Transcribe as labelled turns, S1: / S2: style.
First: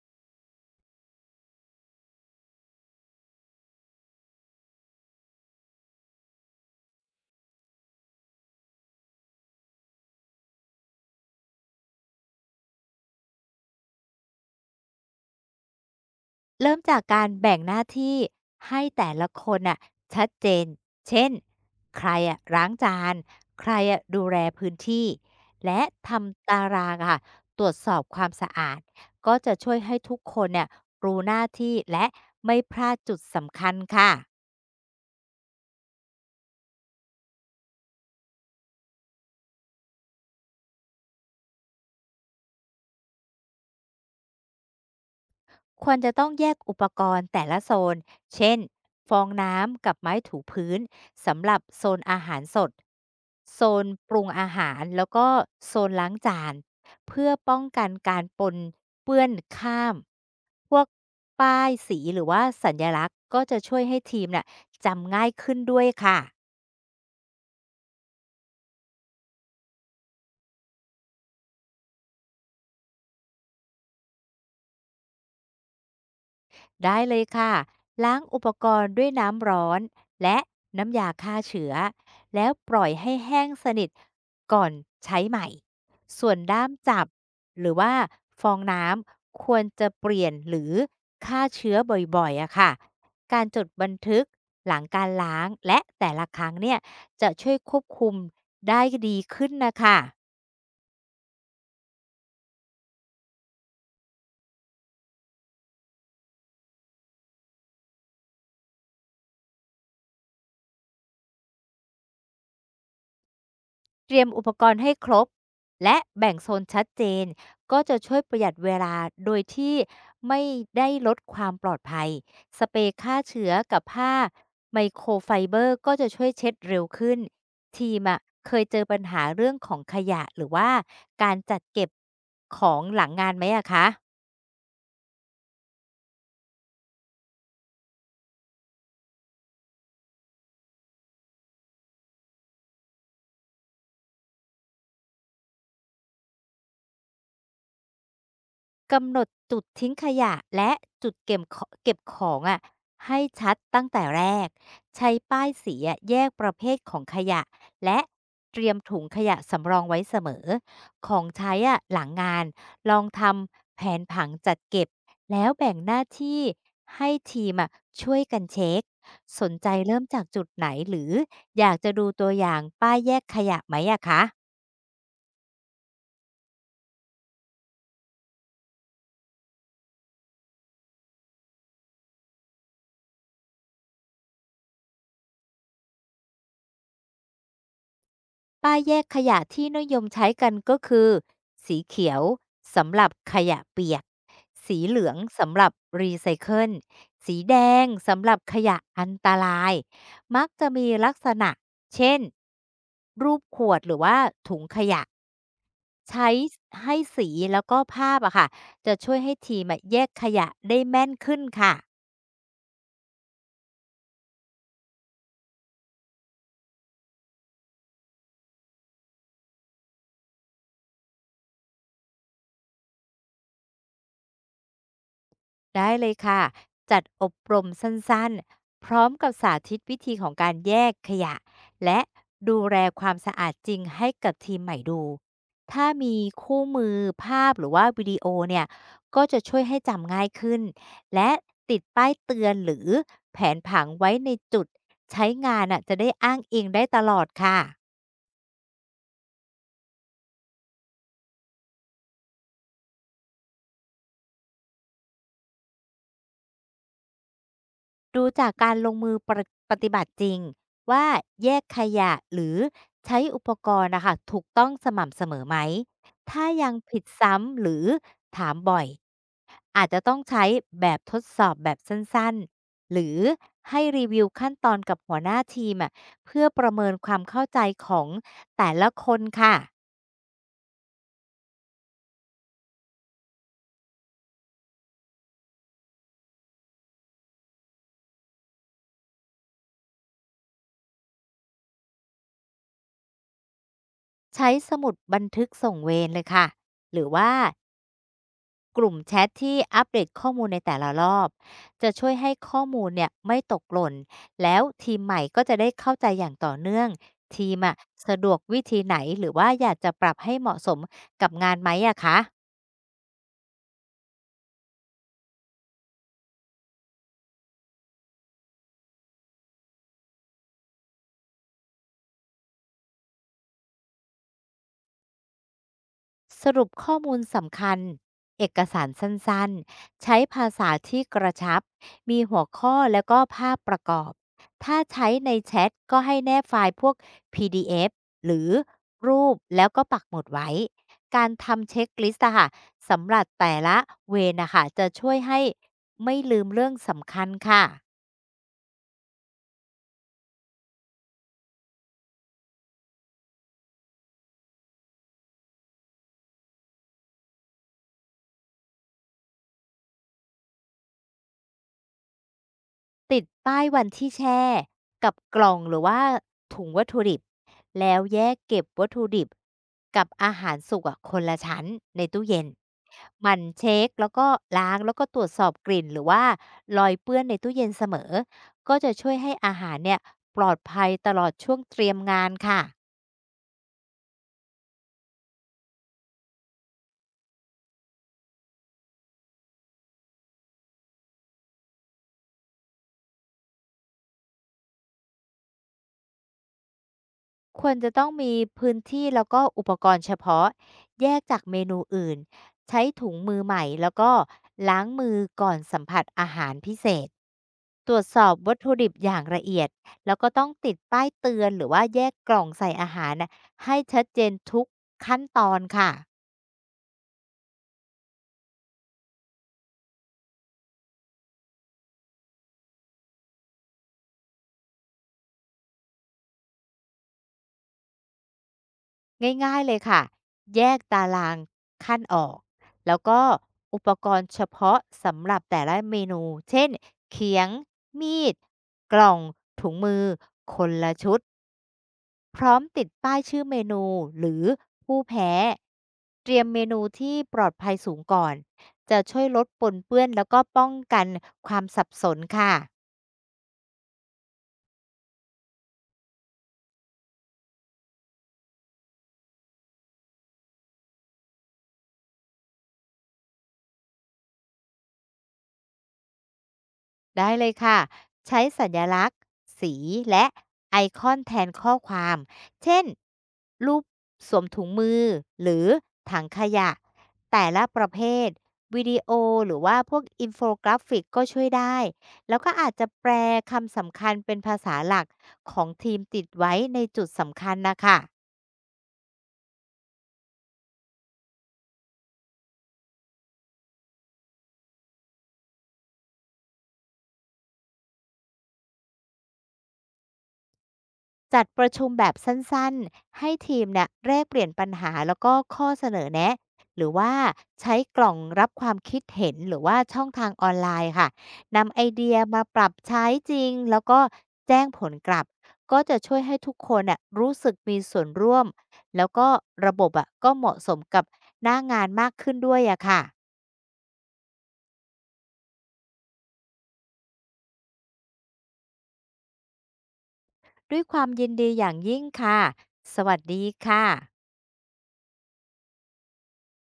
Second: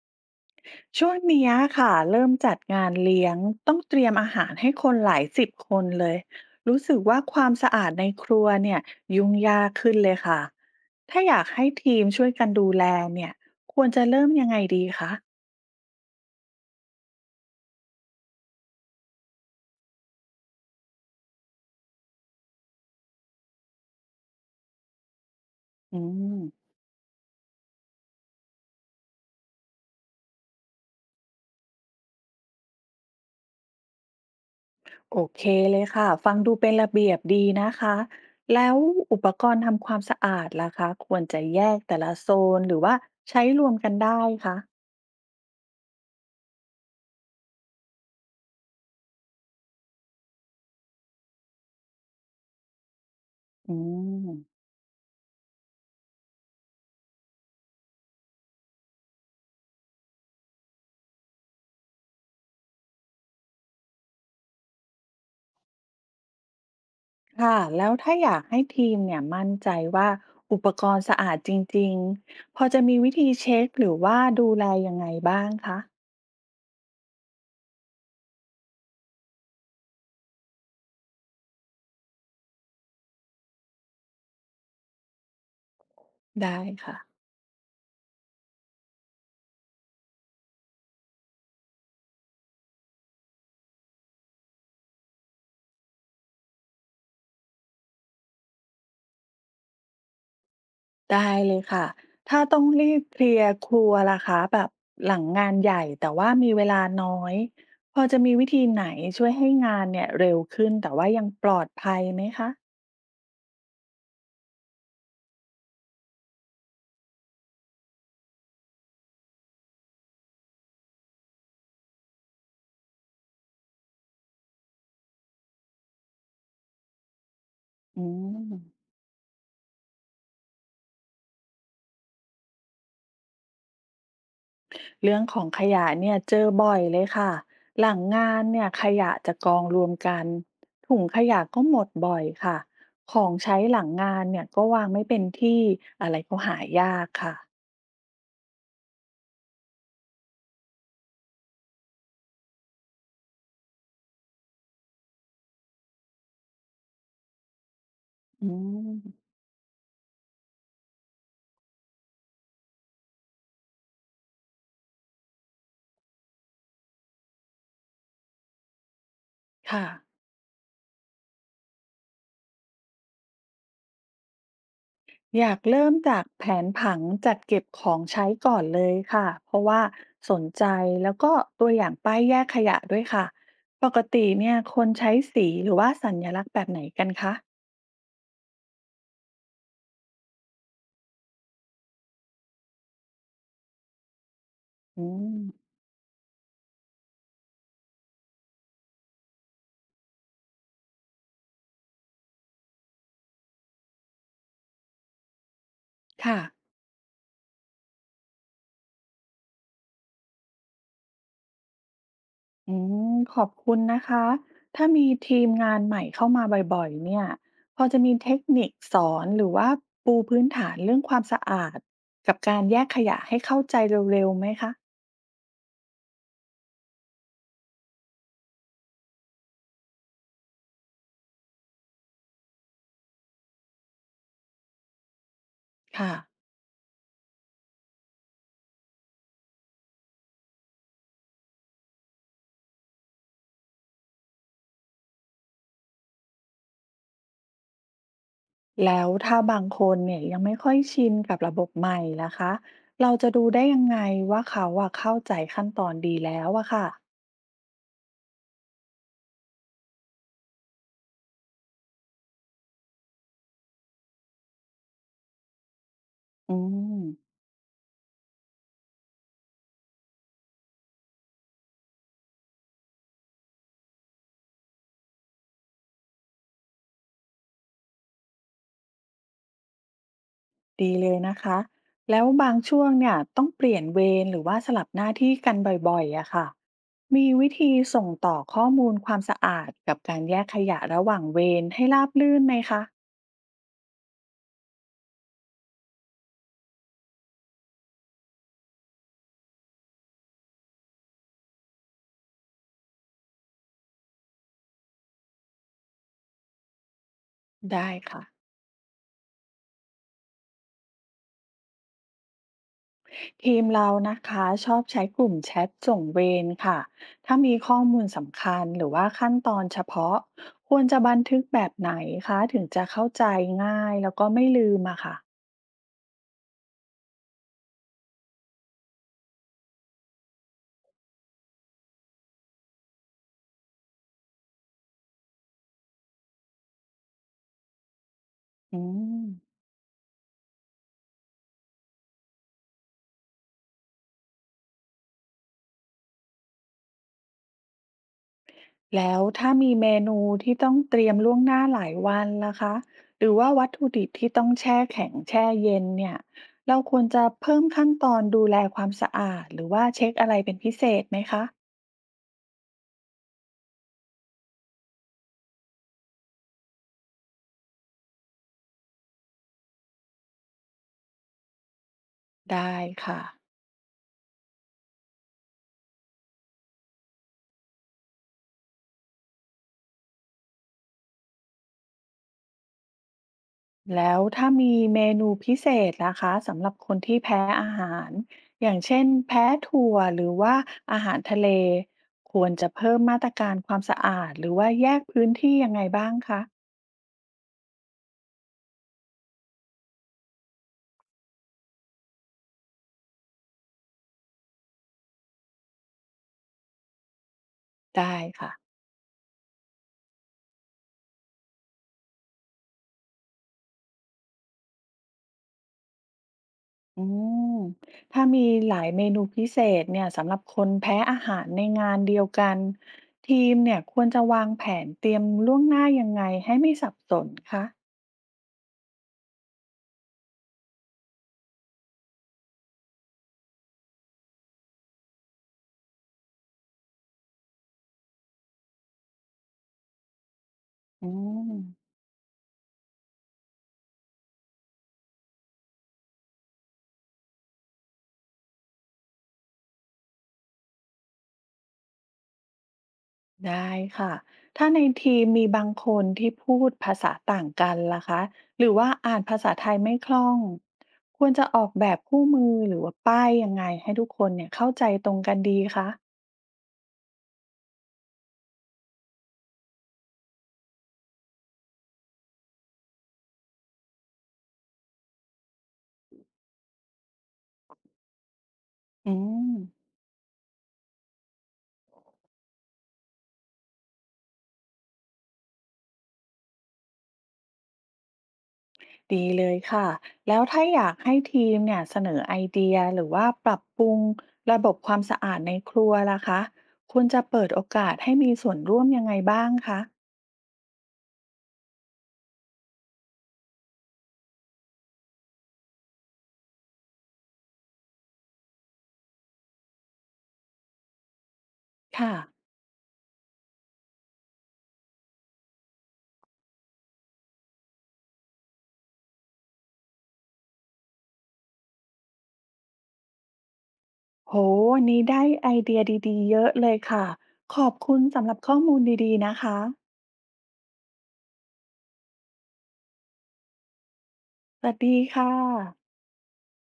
S1: ช่วงเนี้ยค่ะเริ่มจัดงานเลี้ยงต้องเตรียมอาหารให้คนหลายสิบคนเลยรู้สึกว่าความสะอาดในครัวเนี่ยยุ่งยากขึ้นเลยค่ะถ้าอยากให้ทีมช่วยกันดูแลเนี่ยควรจะเริ่มยังไงดีคะ
S2: เริ่มจากการแบ่งหน้าที่ให้แต่ละคนน่ะชัดเจน เช่น ใครอะล้างจาน ใครอะดูแลพื้นที่ และ
S1: อื
S2: ท
S1: ม
S2: ำตารางอะค่ะตรวจสอบความสะอาด ก็จะช่วยให้ทุกคนเนี่ยรู้หน้าที่และไม่พลาดจุดสำคัญค่ะ
S1: โอเคเลยค่ะฟังดูเป็นระเบียบดีนะคะแล้วอุปกรณ์ทำความสะอาดล่ะคะควรจะแยกแต่ละโซนหรือว่าใช้รวมกันได้คะ
S2: ควรจะต้องแยกอุปกรณ์แต่ละโซน เช่น ฟองน้ำกับไม้ถูพื้นสำหรับโซนอาหารสด โซ
S1: อื
S2: นปรุง
S1: ม
S2: อาหารแล้วก็โซนล้างจานเพื่อป้องกันการปนเปื้อนข้าม พวกป้ายสีหรือว่าสัญลักษณ์ก็จะช่วยให้ทีมน่ะจำง่ายขึ้นด้วยค่ะ
S1: ค่ะแล้วถ้าอยากให้ทีมเนี่ยมั่นใจว่าอุปกรณ์สะอาดจริงๆพอจะมีวิธีเช็คหรือว่าดูแลยังไงบ้างคะ
S2: ได้เลยค่ะ ล้างอุปกรณ์ด้วยน้ำร้อนและน้ำยาฆ่าเชื้อแล้วปล่อยให้แห้งสนิทก่อนใช้ใหม่ ส่วน
S1: ได้
S2: ด้าม
S1: ค่ะ
S2: จับหรือว่าฟองน้ำควรจะเปลี่ยนหรือฆ่าเชื้อบ่อยๆอะค่ะการจดบันทึกหลังการล้างและแต่ละครั้งเนี่ยจะช่วยควบคุมได้ดีขึ้นนะคะ
S1: ได้เลยค่ะถ้าต้องรีบเคลียร์ครัวล่ะคะแบบหลังงานใหญ่แต่ว่ามีเวลาน้อยพอจะมีวิธีไหนช่วยให้งานเนี่ยเร็วขึ้นแต่ว่ายังปลอดภัยไหมคะ
S2: เตรียมอุปกรณ์ให้ครบและแบ่งโซนชัดเจนก็จะช่วยประหยัดเวลาโดยที่ไม่ได้ลดความปลอดภัยสเปรย์ฆ่าเชื้อกับผ้าไมโครไฟเบอร์ก็จะช่วยเช็ดเร็วขึ้นทีม
S1: อื
S2: อะเคยเจ
S1: ม
S2: อปัญหาเรื่องของขยะหรือว่าการจัดเก็บของหลังงานไหมอะคะ
S1: เรื่องของขยะเนี่ยเจอบ่อยเลยค่ะหลังงานเนี่ยขยะจะกองรวมกันถุงขยะก็หมดบ่อยค่ะของใช้หลังงานเนี่ยก็วางไม่เป็นที่อะไรก็หายากค่ะ
S2: กำหนดจุดทิ้งขยะและจุดเก็บขอเก็บของอะให้ชัดตั้งแต่แรกใช้ป้ายสีอะแยกประเภทของขยะและ
S1: อื
S2: เตรียมถุ
S1: ม
S2: งขยะสำรองไว้เสมอของใช้อะหลังงานลองทำแผนผังจัดเก็บแล้วแบ่งหน้าที่ให้ทีมอะช่วยกันเช็คสนใจ
S1: ค่ะ
S2: เริ่มจากจุดไหนหรืออยากจะดูตัวอย่างป้ายแยกขยะไหมอะคะ
S1: อยากเริ่มจากแผนผังจัดเก็บของใช้ก่อนเลยค่ะเพราะว่าสนใจแล้วก็ตัวอย่างป้ายแยกขยะด้วยค่ะปกติเนี่ยคนใช้สีหรือว่าสัญลักษณ์แบบไหนกันคะ
S2: ป้ายแยกขยะที่นิยมใช้กันก็คือสีเขียวสำหรับขยะเปียกสีเห
S1: อื
S2: ลือง
S1: ม
S2: สำหรับรีไซเคิลสีแดงสำหรับขยะอันตรายมักจะมีลักษณะเช่นรูปขวดหรือว่าถุงขยะใช้
S1: ค่ะ
S2: ให้สีแล้วก็ภาพอะค่ะจะช่วยให้ทีมอะแยกขยะได้แม่นขึ้นค่ะ
S1: อืมขอบคุณนะคะ ถ้ามีทีมงานใหม่เข้ามาบ่อยๆเนี่ยพอจะมีเทคนิคสอนหรือว่าปูพื้นฐานเรื่องความสะอาดกับการแยกขยะให้เข้าใจเร็วๆไหมคะ
S2: ได้เลยค่ะ จัดอบรมสั้นๆ พร้อมกับสาธิตวิธีของการแยกขยะและดูแลความสะอาดจริงให้กับทีมใหม่ดู ถ้า
S1: ค่ะ
S2: มีคู่มือภาพหรือว่าวิดีโอเนี่ย ก็จะช่วยให้จำง่ายขึ้น และติดป้ายเตือนหรือแผนผังไว้ในจุดใช้งานน่ะจะได้อ้างอิงได้ตลอดค่ะ
S1: แล้วถ้าบางคนเนี่ยยังไม่ค่อยชินกับระบบใหม่ล่ะคะเราจะดูได้ยังไงว่าเขาอะเข้าใจขั้นตอนดีแล้วอะค่ะ
S2: ดูจากการลงมือปฏิบัติจริงว่าแยกขยะหรือใช้อุปกรณ์นะคะถูกต้องสม่ำเสมอไหมถ้า
S1: อื
S2: ยัง
S1: ม
S2: ผิดซ้ำหรือถามบ่อยอาจจะต้องใช้แบบทดสอบแบบสั้นๆหรือให้รีวิวขั้นตอนกับหัวหน้าทีมอะเพื่อประเมินความเข้าใจของแต่ละคนค่ะ
S1: ดีเลยนะคะแล้วบางช่วงเนี่ยต้องเปลี่ยนเวรหรือว่าสลับหน้าที่กันบ่อยๆอะค่ะมีวิธีส่งต่อข้อมูลความสะอาดกับการแยกขยะระหว่างเวรให้ราบรื่นไหมคะ
S2: ใช้สมุดบันทึกส่งเวรเลยค่ะหรือว่า กลุ่มแชทที่อัปเดตข้อมูลในแต่ละรอบจะช่วยให้ข้อมูลเนี่ยไม่ตกหล่นแล้วทีมใหม่ก็จะได้เข้าใจอย่างต่อเนื่องทีมอะ
S1: ได้
S2: สะ
S1: ค่ะ
S2: ดวกวิธีไหนหรือว่าอยากจะปรับให้เหมาะสมกับงานไหมอะคะ
S1: ทีมเรานะคะชอบใช้กลุ่มแชทส่งเวรค่ะถ้ามีข้อมูลสำคัญหรือว่าขั้นตอนเฉพาะควรจะบันทึกแบบไหนคะถึงจะเข้าใจง่ายแล้วก็ไม่ลืมอะค่ะ
S2: สรุปข้อมูลสำคัญเอกสารสั้นๆใช้ภาษาที่กระชับ มีหัวข้อแล้วก็ภาพประกอบ ถ้าใช้ในแชทก็ให้แนบไฟล์พวก PDF หรือ
S1: อื
S2: รู
S1: ม
S2: ปแล้วก็ปักหมุดไว้ การทำเช็คลิสต์อะค่ะสำหรับแต่ละเวรนะคะจะช่วยให้ไม่ลืมเรื่องสำคัญค่ะ
S1: แล้วถ้ามีเมนูที่ต้องเตรียมล่วงหน้าหลายวันล่ะคะหรือว่าวัตถุดิบที่ต้องแช่แข็งแช่เย็นเนี่ยเราควรจะเพิ่มขั้นตอนดูแลความสะอาดหรือว่าเช็คอะไรเป็นพิเศษไหมคะ
S2: ติดป้ายวันที่แช่กับกล่องหรือว่าถุงวัตถุดิบแล้วแยกเก็บวัตถุดิบกับอาหารสุกอะคนละชั้นในตู้เย็น
S1: ได้ค่ะ
S2: หมั่นเช็คแล้วก็ล้างแล้วก็ตรวจสอบกลิ่นหรือว่ารอยเปื้อนในตู้เย็นเสมอก็จะช่วยให้อาหารเนี่ยปลอดภัยตลอดช่วงเตรียมงานค่ะ
S1: แล้วถ้ามีเมนูพิเศษนะคะสำหรับคนที่แพ้อาหารอย่างเช่นแพ้ถั่วหรือว่าอาหารทะเลควรจะเพิ่มมาตรการความสะอาดหรือว่าแยกพื้นที่ยังไงบ้างคะ
S2: ควรจะต้องมีพื้นที่แล้วก็อุปกรณ์เฉพาะแยกจากเมนูอื่นใช้ถุงมือใหม่แล้วก็ล้างมือก่อนสัมผัสอาหารพิเศษตรวจ
S1: ได้
S2: สอบ
S1: ค่ะ
S2: วัตถุดิบอย่างละเอียดแล้วก็ต้องติดป้ายเตือนหรือว่าแยกกล่องใส่อาหารนะให้ชัดเจนทุกขั้นตอนค่ะ
S1: อืมถ้ามีหลายเมนูพิเศษเนี่ยสำหรับคนแพ้อาหารในงานเดียวกันทีมเนี่ยควรจะวางแผนเตรียมล่วงหน้ายังไงให้ไม่สับสนคะ
S2: ง่ายๆเลยค่ะ แยกตารางขั้นออก แล้วก็อุปกรณ์เฉพาะสำหรับแต่ละเมนู เช่น เขียง มีด กล่องถุงมือ คนละ
S1: อื
S2: ชุด
S1: ม
S2: พร้อมติดป้ายชื่อเมนูหรือผู้แพ้ เตรียมเมนูที่ปลอดภัยสูงก่อน จะช่วยลดปนเปื้อนแล้วก็ป้องกันความสับสนค่ะ
S1: ได้ค่ะถ้าในทีมมีบางคนที่พูดภาษาต่างกันล่ะคะหรือว่าอ่านภาษาไทยไม่คล่องควรจะออกแบบคู่มือหรือว่าป้ายยังไงให้ทุกคนเนี่ยเข้าใจตรงกันดีคะ
S2: ได้เลยค่ะ ใช้สัญลักษณ์สีและไอคอนแทนข้อความ เช่นรูปสวมถุงมือหรือถังขยะแต่ละประเภทวิดีโอ
S1: อืม
S2: หรือว่าพวกอินโฟกราฟิกก็ช่วยได้แล้วก็อาจจะแปลคำสำคัญเป็นภาษาหลักของทีมติดไว้ในจุดสำคัญนะคะ
S1: ดีเลยค่ะ แล้วถ้าอยากให้ทีมเนี่ยเสนอไอเดียหรือว่าปรับปรุงระบบความสะอาดในครัวล่ะคะคุณจะเปิดโอกาสให้มีส่วนร่วมยังไงบ้างคะ
S2: จัดประชุมแบบสั้นๆให้ทีมเนี่ยแลกเปลี่ยนปัญหาแล้วก็ข้อเสนอแนะหรือว่าใช้กล่องรับความคิดเห็นหรือว่าช่องทางออนไลน์ค่ะนำไอเดี
S1: ค่ะ
S2: ยมาปรับใช้จริงแล้วก็แจ้งผลกลับ ก็จะช่วยให้ทุกคนน่ะรู้สึกมีส่วนร่วมแล้วก็ระบบอ่ะก็เหมาะสมกับหน้างานมากขึ้นด้วยอะค่ะ
S1: โหวันนี้ได้ไอเดียดีๆเยอะเลยค่ะ ขอบคุณสำหรับข้อมูลดีๆนะคะ
S2: ด้วยความยินดีอย่างยิ่งค่ะ สวัสดีค่ะ
S1: สวัสดีค่ะ